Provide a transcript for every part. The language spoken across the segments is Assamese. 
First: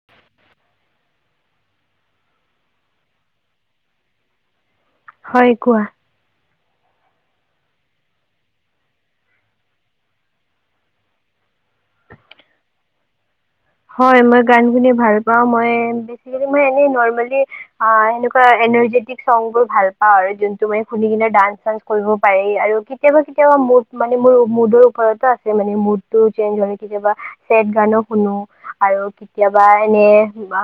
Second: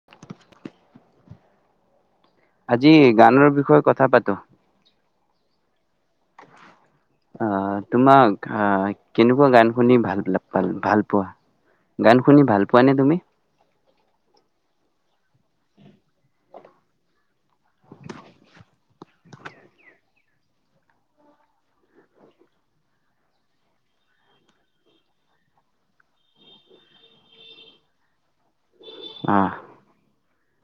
[inaudible] আজি গানৰ বিষয়ে কথা পাতো হয় কোৱা। অ' তোমাক কেনেকুৱা গান শুনি ভালাল ভাল পোৱা গান শুনি ভাল পোৱা নে তুমি? হয়, মই গান শুনি ভাল পাওঁ, মই বেচিকেলী মই এনেই নৰ্মেলী আ, এনেকুৱা এনাৰ্জেটিক চংবোৰ ভাল পাওঁ আৰু যোনটো মই শুনি কিনে ডান্স চান্স কৰিব পাৰি। আৰু কিতিয়াবা, কিতিয়াবা মোৰ, মোৰ মানে মোডৰ ওপৰতো আছে মানে, মোডটো চেইনজ হ'লে কেতিয়াবা চেড‌ গান শুনো। আৰু আহ কেতিয়াবা এনে বা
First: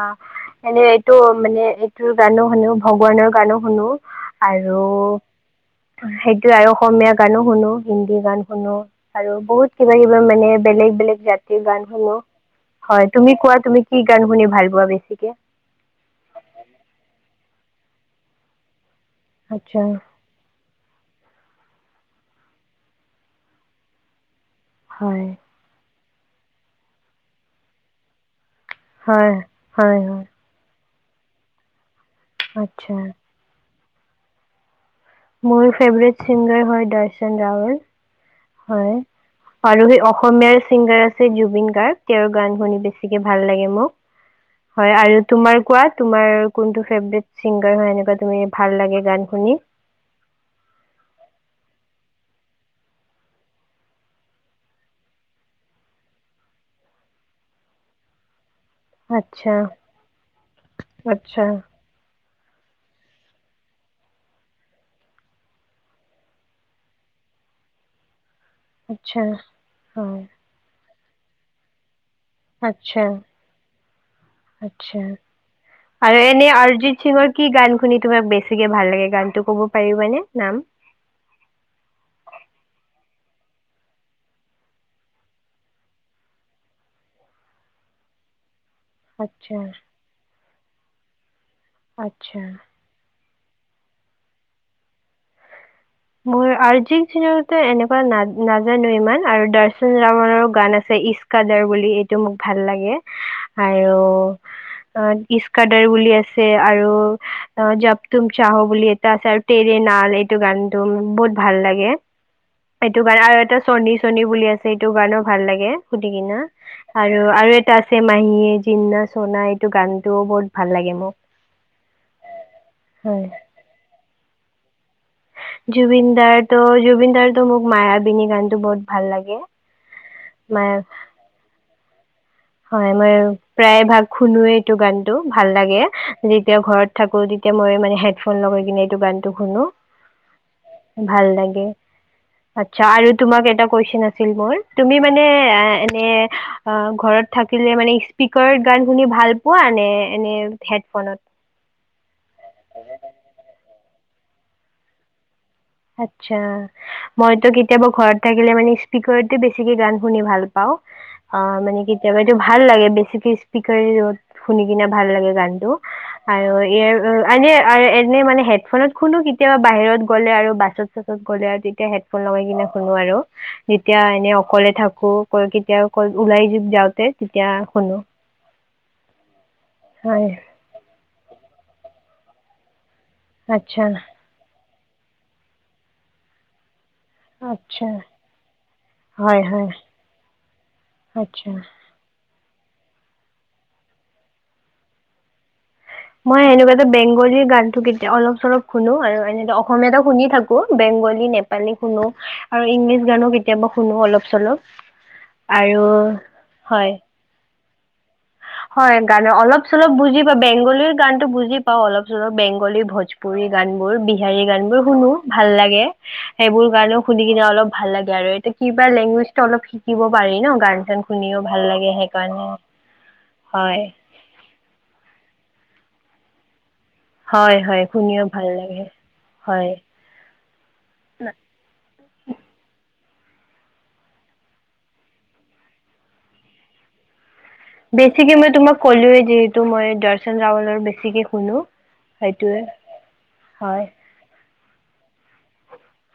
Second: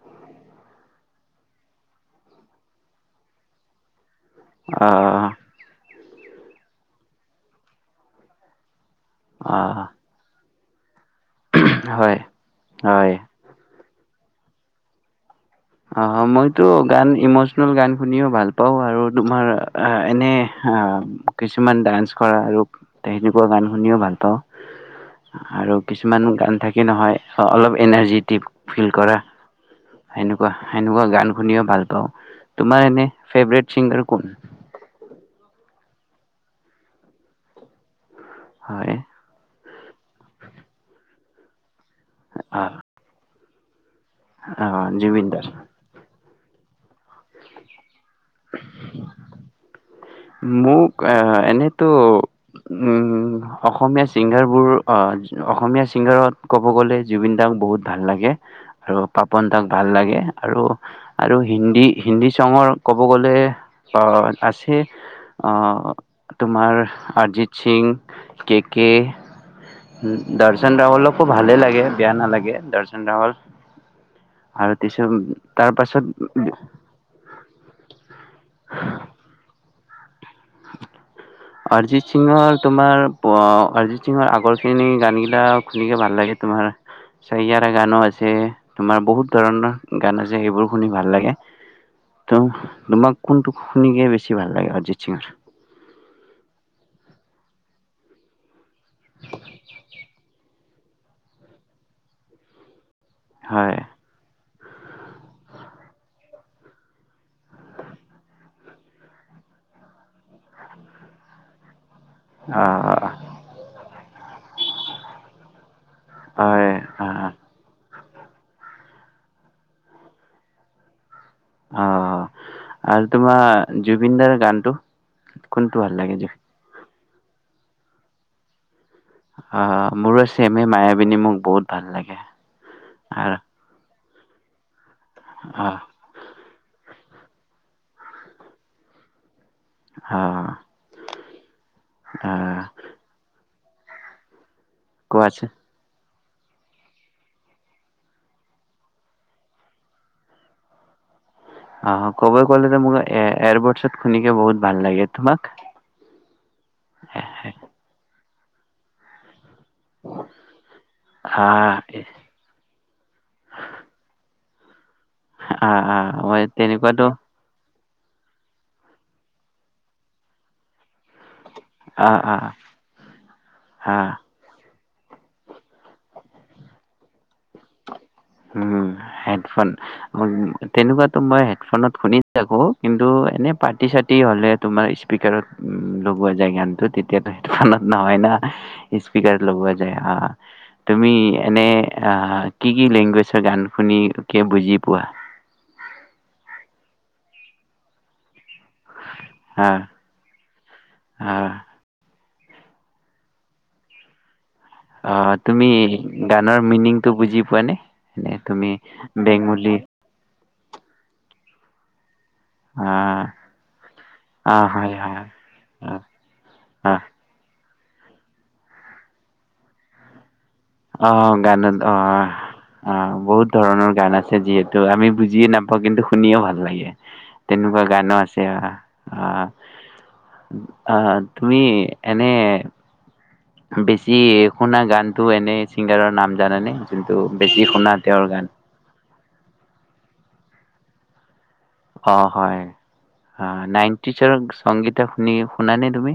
এনে এইটো মানে এইটোৰ গানো শুনো ভগৱানৰ গানো শুনো। আৰু আহ সেইটোয়ে আৰু অসমীয়া গানো, শুনো হিন্দী গান শুনো। আৰু আহ বহুত কিবা, কিবি মানে বেলেগ, বেলেগ জাতিৰ গান শুনো। হয় হয়, তুমি কোৱা? তুমি কি গান শুনি ভাল পোৱা বেছিকে? অ', মইতো গান ইমচনেল গান শুনিও ভাল পাওঁ আৰু তোমাৰ আচ্ছা এনে আ কিছুমান ডান্স কৰা আৰু তেনেকুৱা গান শুনিও ভাল পাওঁ। হয়। আৰু কিছুমান গান থাকি নহয়, অলপ এনাৰ্জিটিভ হয়, হয়, হয়। সেনেকুৱা গান শুনিও ভাল পাওঁ। তোমাৰ আচ্ছা এনে ফেভৰেট [inaudible] কম মোৰ ফেভৰেট ছিংগাৰ হয় দৰ্শন ৰাৱল। হয়। আৰু সেই অসমীয়াৰ ছিংগাৰ আছে জুবিন গাৰ্গ। এৰ গান শুনি বেছিকে ভাল লাগে মোক। অ হয় আৰু জুবিনদাৰ তোমাৰ কোৱা তোমাৰ? কোনটো ফেভট চিংগাৰ হয় এনেকুৱা তুমি ভাল লাগে গান শুনি মোক এ এনেতো উ অসমীয়া চিংগাৰবোৰ আহ অসমীয়া চিংগাৰত ক'ব গ'লে জুবিন দাক বহুত ভাল লাগে। আৰু পাপন আচ্ছা দাক ভাল লাগে আৰু আৰু আচ্ছা হিন্দী হিন্দী চঙৰ ক'ব গ'লে আছে আহ তোমাৰ অৰিজিত সিং কে কে, আচ্ছা হয় দৰ্শন ৰাহল খুব ভালেই লাগে। বেয়া নালাগে দৰ্শন আচ্ছা ৰাৱল আৰু কিছু আচ্ছা তাৰ আৰু পাছত এনে অৰিজিত সিঙৰ কি গান শুনি তোমাক বেছিকে ভাল লাগে গানটো কব পাৰিব নে ন অৰিজিত সিঙৰ তোমাৰ অৰিজিত সিঙৰ আগৰখিনি গান গিলা শুনিকে ভাল লাগে তোমাৰ চাইয়াৰা গানো আছে। তোমাৰ বহুত আচ্ছা ধৰণৰ গান আছে সেইবোৰ শুনি ভাল লাগে। আচ্ছা ত তোমাক কোনটো গেন বেছি ভাল লাগে অৰিজিত সিংৰ? মোৰ অৰ্জিত সিং এনেকুৱা ন নাজানো ইমান আৰু দৰ্শন ৰাৱনৰো গান আছে ইচ্কাদাৰ বুলি এইটো মোক ভাল লাগে। হয় আৰু অ' ইচ্কাডাৰ বুলি আছে আৰু অ' জাপতুম চাহ বুলি এটা আছে আৰু টেৰে নাল এইটো গান ম বহুত ভাল লাগে। সেইটো আহ কাৰণে আৰু এটা চনিশ চনী বুলি আছে এইটো গানে ভাল লাগে সুধ কি ন হয় আৰু আহ আৰু এটা চছেমাহীয়ে জিনা চনা এইটো গানটোোও বহুত ভাল লাগে মোক। অ' আৰু তোমাৰ জুবিনদাৰ গানটো কোনটো ভাল লাগে জুবিনদাৰ ত জুবিন মোক মায়াবিনী গানত বহুত ভাল লাগে অ', মোৰ চেমে মায়া মায়াবিনী মোক বহুত ভাল লাগে। হয় মই আৰু প্ৰায় ভাগ শুনোৱে এইটো গান। টো ভাল আহ লাগে যেতিয়া ঘৰত থাকো তেতিয়া মই মানে হেডফোন লগাই কিনে এইটো গান টো শুনো আহ ভাল লে আহ আচ্ছা আৰু তোমাক এটা কোৱেচন আছিল মোৰ। তুমি মানে কোৱাচোন অ', এনে অ', ঘৰত থাকিলে মানে স্পিকাৰত গান শুনি ভাল পোৱা নে এনে হেডফোনত? অ', ক'ব গ'লে যে মোক এয়াৰবৰ্টচত শুনিকে বহুত ভাল লাগে, তোমাক? আত্ছা মইতো কেতিয়াবা ঘৰত থাকিলে মানে স্পিকাৰ দি বেছ বেছিকে গান শুনি ভাল পাওঁ অ' আহ মানে কেতিয়াবা এইটো ভাল লাগে বেছিকে স্পিকাৰ শুনি কিনে ভাল লাগে গানটো আহ আহ মই আৰু তেনেকুৱাতো ইয়ে আগে আৰু এনেই মানে হেডফোনত শুনো কেতিয়াবা বাহিৰত গ'লে আৰু বাচত চাসত গলে তেতিয়া আহ হেডফোন আহ লগাই কিনে শুনো আৰু যেতিয়া আহ এনে অকলে থাকো আকৌ ক কেতিয়া ওলাই য যাওঁতে তেতিয়া শুনো উম হেডফোন হয় তেনেকোৱাতো মই হেডফোনত শুনি থাকো কিন্তু এনেই আচ্ছা পাৰ্টি চাৰ্টি হ'লে তোমাৰ স্পিকাৰত লগোৱা যায় গানটো তেতিয়া এতিয়াতো সেইটো ফনত আচ্ছা নহয় না স্পিকাৰ হয় হয় লোৱা যায় আহ তুমি আচ্ছা এনে আহ কি কি লেংগুৱেজ ত গান শুনি কিয় বুজি পোৱা মই সেনেকুৱাতো বেংগলীৰ গানটো কেতিয়া অলপ চলপ শুনো আৰু এনেো আহ অসমীয়াটো শুনি থাকো বেংগলী আহ নেপালী শুনো আৰু ইংলিছ গানো কেতিয়াবা শুনো অলপ চলপ অ তুমি আৰু গানৰ হয় মিনিংটো বুজি পোৱানে হয় গানে অলপ চলপ বুজি পাব বেংগলীৰ গানটো বুজি পাওঁ অলপ বেংগলী আহ ভোজপুৰী গান বোৰ বিহাৰী আহ গান বোৰ হয় শুনো হয় হয় ভাল লাগে সেইবোৰ আহ গানো শুনি কিনে অলপ ভাল লাগে আৰু এয়া কিবা লেংগুৱেজটো অলপ শিকিব পাৰি ন গান চান অ শুনিও গান ভাল লাগে অ সেইকাৰণে অ বহুত হয় ধৰণৰ গান আছে যিহেতু আমি বুজিয়ে নাপাওঁ কিন্তু শুনিয়ো ভাল লাগে হয় তেনেকোৱা হয় গানো শুনিও আছে ভাল আহ লাগে আহ হয় আহ তুমি এনে বেছি শুনা গানটো এনে চিংগাৰৰ নাম জানা নে যোনটো বেছি শুনা তেওঁৰ বেছিকে গান? মই তোমাক ক'লোয়েই যিহেতু মই দৰ্শন ৰাৱলৰ বেছিকে শুনো অ সেইটোৱে হয় হয় নাইনটি চনত সংগীতা শুনি শুনা নে তুমি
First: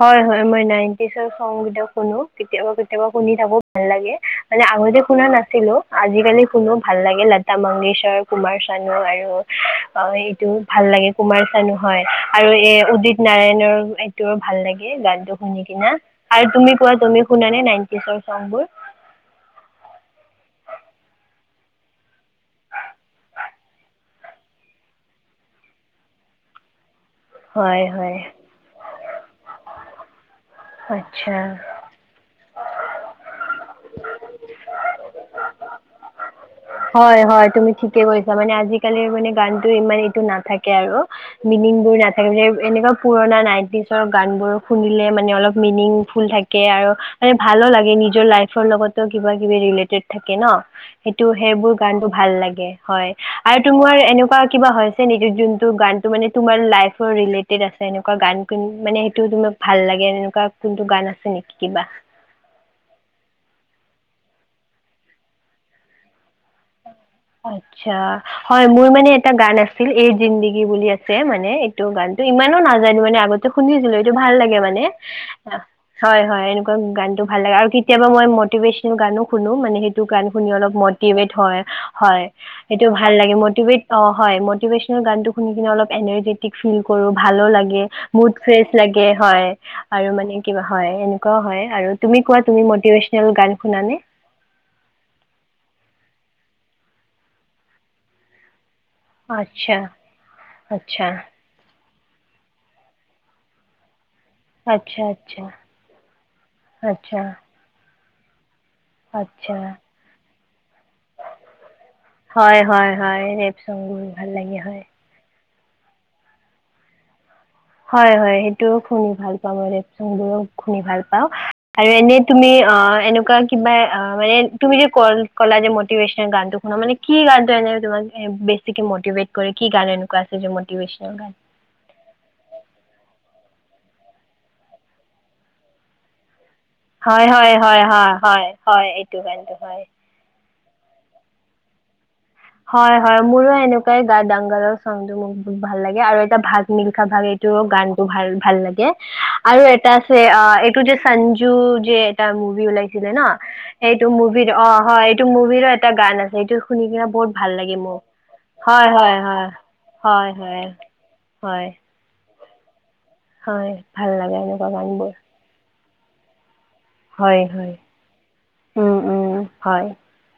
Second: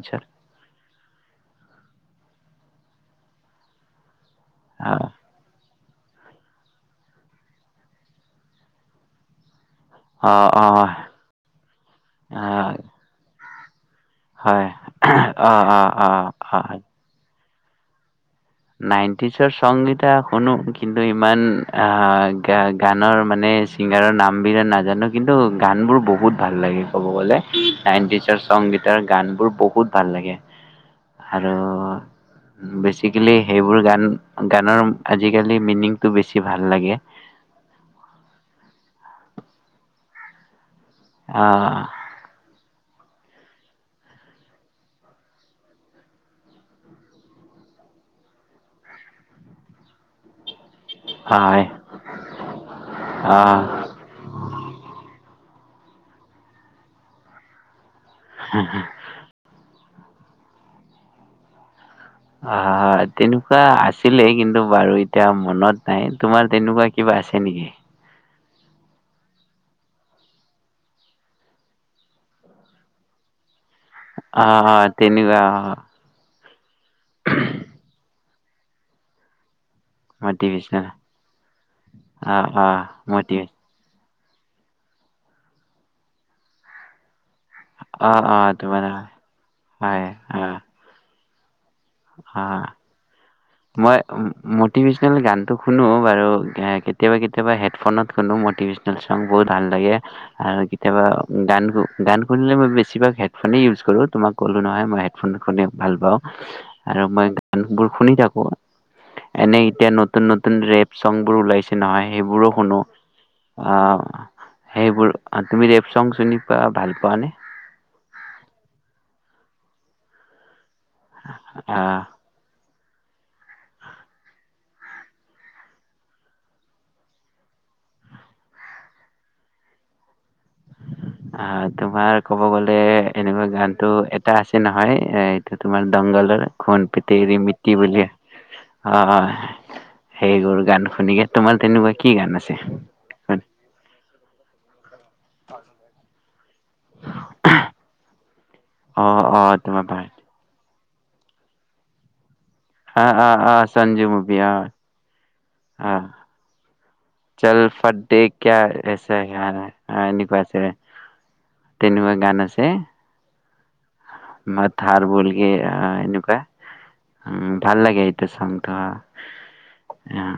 হয় হয় মই নাইনটিজৰ চং কেতিয়াবা শুনো কেতিয়াবা কেতিয়াবা শুনি থাকো ভাল লাগে মানে আগতে শুনা নাছিলো আজিকালি শুনো ভাল লাগে লতা মংগেশৰ কুমাৰ চানু আৰু অ', এইটো ভাল লাগে কুমাৰ চানু হয় আৰু আহ এ উদিত নাৰায়ণ এইটো ভাল হয় লাগে গানটো অ শুনি অ কিনা অ আৰু তুমি কোৱা তুমি শুনা নে নাইনটিছৰ? নাইনটিছৰ সংগীতা শুনো কিন্তু ইমান গ গানৰ মানে ছিংগাৰৰ নামবিলাক নাজানো কিন্তু গানবোৰ বহুত ভাল লাগে। ক'ব গ'লে হয় হয় ননটগটাৰ গানবোৰ বহুত ভাল লাগে। আচ্ছা আৰু বেছি প্লে সেইবোৰ গান গানৰ আজিকালি মিনিংটো বেছি ভাল লাগে। হয় হয় তুমি ঠিকে কৈছা মানে আজিকালিৰ মানে গানতো ইমান এইটো নাথাকে আৰু মিনিং আহ বোৰ নাথাকিলে এনেকুৱা পুৰণা নাইটিচৰ গান বোৰ শুনিলে মানে অলপ মিনিং ফুল থাকে আৰু মানে ভালো লাগে নিজৰ লাইফ লগতো কিবা কিবি ৰিলেটেড থাকে ন? সেইটো হয় সেইবোৰ গানটো ভাল লাগে হয় আহ আৰু তোমাৰ এনেকুৱা কিবা হৈছে নি যোন গানটো মানে তোমাৰ লাইফৰ ৰিলেটেড আছে? এনেকুৱা গান কিন মানে সেইটো তোমাক ভাল লাগে এনেকুৱা কোনটো গান আছে নেকি কিবা? অ' তেনেকুৱা আছিলে কিন্তু বাৰু এতিয়া মনত নাই তোমাৰ তেনেকুৱা কিবা আছে নেকি? আচ্ছা হয় মোৰ মানে এটা গান আছিল এ জিন্দগী বুলি আছে মানে এইটো গানতটো ইমানো নাজানো মানে আগতে শুনিছিলো ভাল লাগে মানে তেনেকুৱা অ, হয় হয়। গানটো ভাল লাগে আৰু কেতিয়াবা মই মটিভেশনেল গানো শুনো মানে গান শুনি অলৱ মটিভেশ্যনেল। মতি ভেত হয়। আহ, আহ, সেইটো ভাল লাগে মটিভেশ্যন মতিভেট অ' হয় মটিভেশচনেল গানটো শুনি অলপ এনাজেতিক ফিল কৰো। ভালো লাগে আহ, মুড আহ, ফ্ৰেচ তোমাৰ লাগে হয় আৰু মানে কিবা হয় এনে ক হয় অ' গান শুনানে মই মটিভেশচনেল গানতটো শুনো বাৰু। কেতিয়াবা কেতিয়াবা হেডফোনত কোনো মতিভেশ চ বহুত ভাল আচ্ছা লাগে আৰু কেতিয়াবা আচ্ছা গান গান শুনিলে মই বেছিভাগ হেডফোনেই ইউজ কৰোঁ। তোমাক ক'লো নহয় মই আচ্ছা হেডফোন আচ্ছা শুনি ভাল পাওঁ, আচ্ছা মই গান শুনো। শুনি থাকো। আচ্ছা এনেই এতিয়া নতুন নতুন ৰেপ চং বোৰ ওলাইছে নহয়, সেইবোৰো হয় শুনো। হয় হয় ৰেপ আহ, চংবোৰ ভাল লাগে হয় সেইবোৰ অ তুমি ৰেপ চং চিনি পোৱা, ভাল পোৱানে? হয় হয় সেইটোও খুউব ভাল পাওঁ মই ৰেপ চং বোৰো শুনি ভাল পাওঁ। আৰু আহ এনেই তুমি, অহ এনেকুৱা কিবা, মানে তুমি যে ক কলা যে মটিভেশচনেল গানটো শুনা, মানে কি গানটো এনে তোমাক বেছিকে মটিভেট কৰে, কি গান এনেকুৱা আ ছিলে মটিভেচনৰ গান। আহ তোমাৰ ক'ব গ'লে এনেকুৱা গানটো এটা আছে নহয়, এইটো তোমাৰ দংগলৰ। খুন হয় পিতেৰি হয়, মিটি হয় বুলি হয়, হয়, হয়, অ এইটো কাৰণতে হয়। সেইবোৰ গান শুনিয়ে তোমাৰ তেনেকুৱাকে হয় হয়, মোৰো এনেকুৱাই ডা, ডাঙ্গলৰ মোক বহুত ভাল লাগে, আৰু এটা ভাগ মিলা ভাগ এইটো গানটো ভাল ভাল লাগে, অ অ আৰু তোমাৰ এটা ভাল আছে অ এই টো যে সঞ্জু যে এটা মূ ভি অ উলাইছিলে ন, অ অ সঞ্জু সেইটো মুভি মভিত, অ হয় এইটো মুভিৰো এটা অ গান আছে, এইটো শুনিকিনে বহুত ভাল চল লাগে ফট মোক দে ক্যা হয় হয় এসে হয় য়াৰা, আ হয় এনেকুৱা হয় কে, হয় তেনেকুৱা গান আছে। হে? হয়। ভাল লাগে এনেকুৱা গান বোৰ। অ এনেকুৱা উ ভাল লাগে এইটো চামটো হা, উম উম হয় আহ।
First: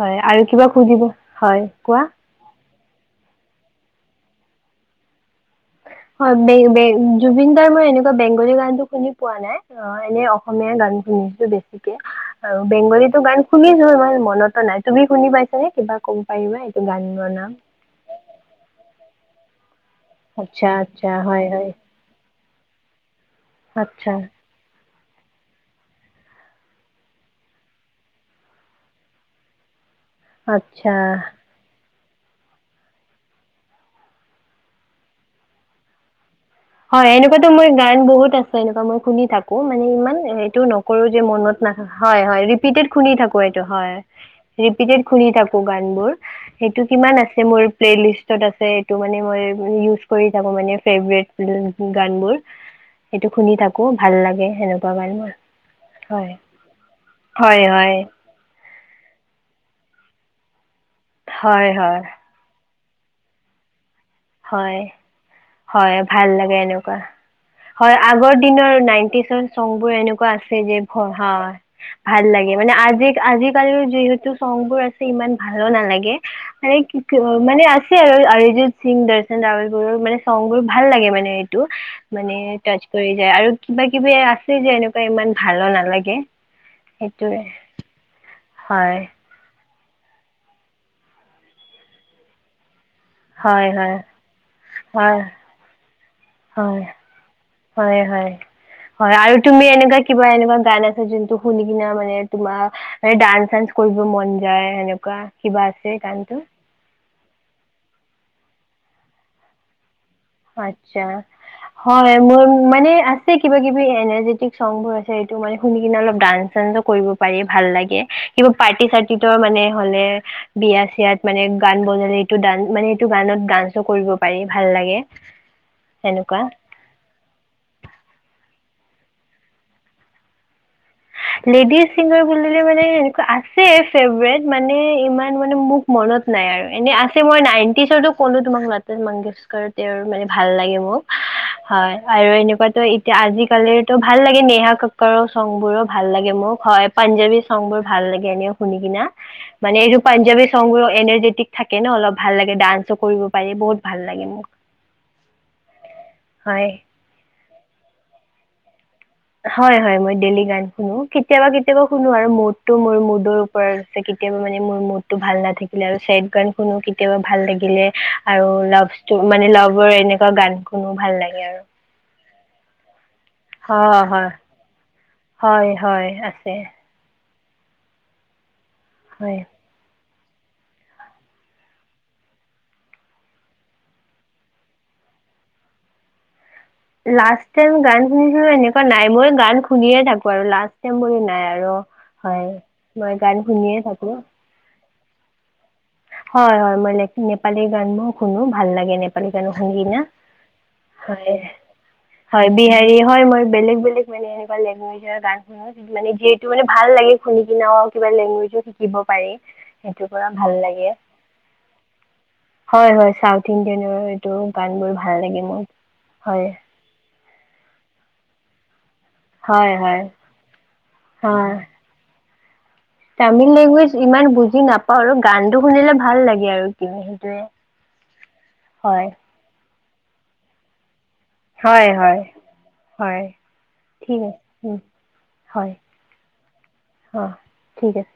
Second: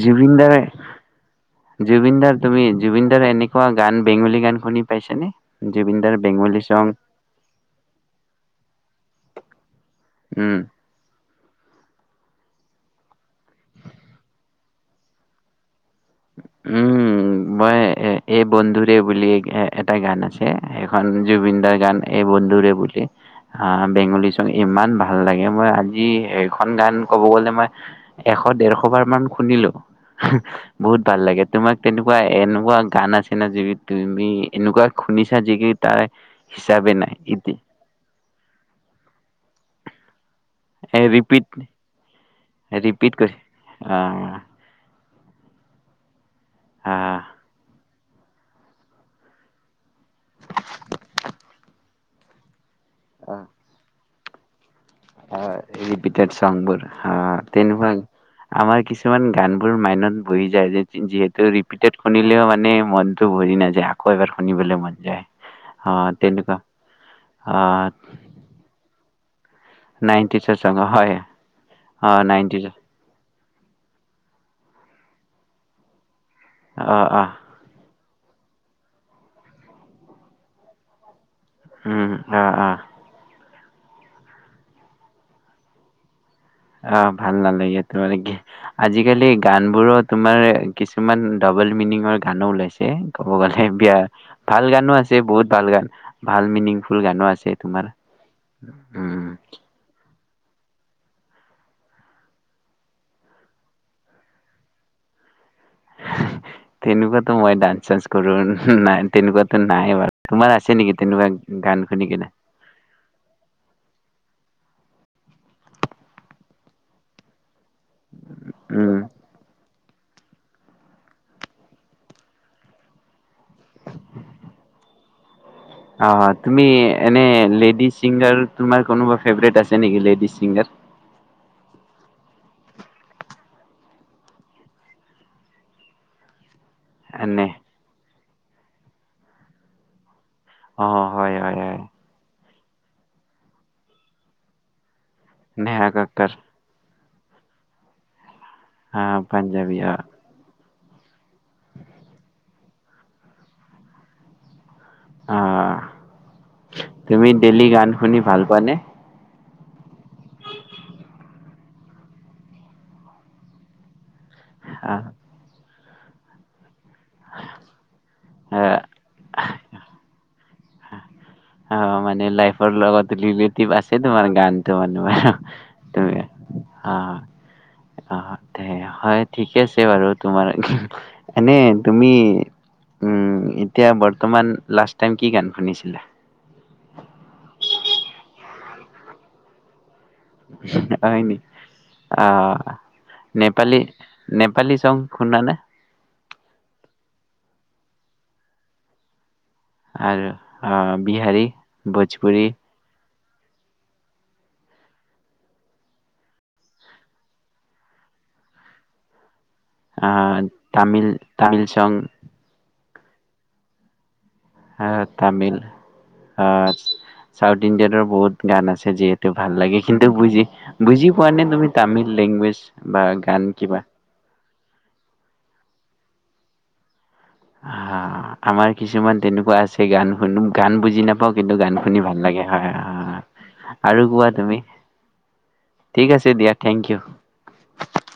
হয়। আৰু কিবা খুজিব, হয়। কোৱা জুবিন দাৰ তুমি জুবিন দাৰ এনেকুৱা গান, বেংগলী গান শুনি পাইছানে? জুবিন দাৰ বেংগলী চং হয় জুবিন দাৰ মই এনেকুৱা বেংগলী গানটো শুনি পোৱা নাই, এনে উম অসমীয়া গান শুনো বেছিকে। আৰু বেংগলীতো গান শুনিছিলো, মোৰ মনতো নাই তুমি শুনি পাইছা নে? কিবা ক'ব পাৰিবা এইটো উম গানৰ নাম মই এই বন্ধুৰে বুলি এ এটা গান আছে আচ্ছা সেইখন আচ্ছা হয় জুবিন হয় দাৰ গান এই বন্ধু ধৌৰে বুলি। আহ আচ্ছা বেংগলী চং ইমান ভাল ভাল লাগে মই আজি এখন গান ক'ব গলে মই এশ ডৰশ বাৰ মান শুনিলো। হ ও বহুত ভাল আচ্ছা লাগে তোমাক তেনেকুৱা এনেকুৱা গান আছে না যি তুমি এনেকুৱা শুনিছা যিকি তাৰ হিচাপে হয় নাই এনেকুৱাতো মই গান বহুত আছে এনেকুৱা মই শুনি থাকো। আকৌ মানে ইমান একো নকৰো যে মই ৰিপিট মদ নাখা হয় হয় ৰিপিটেড শুনি ৰিপিট কৰি থাকো এইটো হয় আহ ৰিপিটেড শুনি থাকো গান বোৰ। সেইটো হা কিমান আছে মোৰ প্লে লিষ্ট চেব আছে এটো মানে মই ইউজ কৰি থাকো মানে ফেভৰেট উম গানবোৰ সেইটো শুনি থাকো। ভাল লাগে সেনুক হয় ৰিপিডেট চংগবোৰ হা হয় তেনুকা হয় আমাৰ কিছুমান গান বোৰ মাইনত বহি যায় যে যিহেতু হয় ৰিপিটেড হয় শুনিলেও মানে মনতটো ভৰি নাযায় আকৌ এবাৰ শুনিবলৈ হয় মন যায় অ হয় ভাল লাগে তেনেকুৱা এনেকুৱা অ হয় আগ দিনৰ নাইটি চনগ বোৰ এনেকুৱা আছে নাইনটিজৰ চং যে ভ হয় হা অ ভাল লাগে নাইনটিজ মানে আজি আজি যিহেতু চং বোৰ আছে ইমান ভালো নালাগে মানে কি অ অ মানে আ ছে আৰু এই যে সিং দৰ্শন ৰাউলবোৰৰ মানে চনগবোৰ ভাল লাগে মানে ৰ উম মানে অ অ টাচ কৰি যায় আৰু কিবা কিবি আছে যে এনেকুৱা ইমান ভালো নালাগে। অ ভাল সেইটোৱে নালাগে তোমাৰ হয় আজিকালি গান বোৰো তোমাৰ কিছুমান ডাবল মিনিঙৰ গানো ওলাইছে ক'ব গলে হয় বিয়া হয় ভাল গানো আছে হয় বহুত ভাল গান ভাল হয় মিনিংফুল গানো আছে তোমাৰ হয় হয় হয় উম আৰু তুমি এনেকুৱা কিবা এনেকুৱা গান আছে যোনটো শুনি কিনা মানে তোমাৰ ডান্স চানস কৰিব মন যায় সেনেকুৱা কিবা আছে গানটো তেনেকুৱাতো মই ডান্স চানস কৰো নাই তেনেকুৱাতো নাই বাৰু। তোমাৰ আছে নেকি আচ্ছা, তেনেকুৱা গান শুনি হয় কিনে মোৰ মানে আছে কিবা কিবি এনে চংবোৰ আছে সেটো মানে শুনি কিনে অলপ ডান্চ চান্চো কৰিব পাৰি। ভাল লাগে কিবা পাৰ্টি উম চাৰ্টিটো মানে হ'লে বিয়া চিয়াত মানে গান বনালে এইটো গান মানে এইটো গানত ডান্সো কৰিব পাৰি ভাল লাগে। অ', সেনেকুৱা তুমি এনে লেডিজ চিংগাৰ তোমাৰ কোনোবা ফেভৰেট আছে নেকি লেডিজ চিংগাৰ? লেডিজ ছিংগাৰ বুলিলে মানে এনেকুৱা আছে ফেভৰেট মানে ইমান মানে মোক মনত নাই আৰু। এনে আছে মই নে নাইনটিচতো ক'লো তোমাক লাতা মংগেশকাৰ তেওঁৰ মানে ভাল লাগে মোক হয় আৰু এনেকুৱা ত' এতিয়া আজিকালিতো ভাল লাগে নেহা কাপ কৰ চংবোৰো নেহা কক্কৰ লাগে মোক হয়। পাঞ্জাবী চং বোৰ ভাল লাগে এনেও। শুনি অ কিনে পাঞ্জাৱী মানে অ পাঞ্জাৱী এনাৰ্জেটিক থাকে ন' অলপ ভাল লাগে ডান্সো কৰিব পাৰি বহুত ভাল লাগে মোক। অ' হয় তুমি? লি গান শুনি ভাল পোৱানে? হয় হয় মই ডেইলি গান শুনো কেতিয়াবা কেতিয়াবা শুনো আৰু মুডটো মোৰ মুডৰ ওপৰত কে মানে মোৰ অ মুডতো ভাল নাথাকে। আছিলে আৰু চাইদ গান শুনো কেতিয়াবা ভাল লাগিলে। আৰু লভ মানে লভ ৰ এনেকুৱা গান শুনো ভাল লাগে। আৰু অ' মানে লাইফৰ লগত [unintelligible] আছে হয় তোমাৰ হয় গানটোো মান হয় হয় তুমি আছে অ' অ'। হয় ঠিকে আছে বাৰু। তোমাৰ এনে তুমি উম এতিয়া বৰ্তমান লাষ্ট টাইম কি গান শুনিছিলা? লাষ্ট টাইম গান শুনিছিলো এনেকুৱা নাই মই গান শুনে থাকো। লাষ্ট টাইম বুলি হয় নি? নাই আৰু হয় আহ মই গান শুনে থাকো। শুনানে? হয় হয় মই ল নেপালী গান মোৰ শুনো ভাল লাগে নেপালী। [unintelligible] আৰু আহ হয় বিহাৰী, ভোজপুৰী, হয় বিহাৰী হয় মই বেলেগ বেলেগ মানে এনেকুৱা লেংগুৱেজৰ গান শুনো মানে যিহেতু মান ভাল লাগে শুনি কিনেও কিবা লেংগুৱেজো শিকিব পাৰি। সেইটোৰ পৰা আহ ভাল লাগে তামিল তামিল চং হয় হয় সাউথ ইণ্ডিয়ান তটো গানবোৰ আহ ভাল লাগে তামিল মোক হয়। আহ চাউথ ইণ্ডিয়াতৰ বহুত গান আছে। যিহেতু ভাল হয় লাগে হয় কিন্তু বুজি বুজি পোৱা নে হয় তুমি তামিল লেংগুৱেজ? বা গান তামিল কিবা? লেংগুৱেজ ইমান বুজি বুজি নাপাওঁ আৰু গানটো শুনিলে ভাল লাগে আৰু কি সেইটোৱে অ' আমাৰ হয় কিছুমান তেনেকুৱা আছে সেই গান শুনো গান বুজি নাপ কিন্তু গান শুনি ভাল লাগে হয়, আৰু ঠিক কোৱা আছে তুমি। উম, হয় ঠিক আছে দিয়া থেংক ইউ। অ ঠিক আছে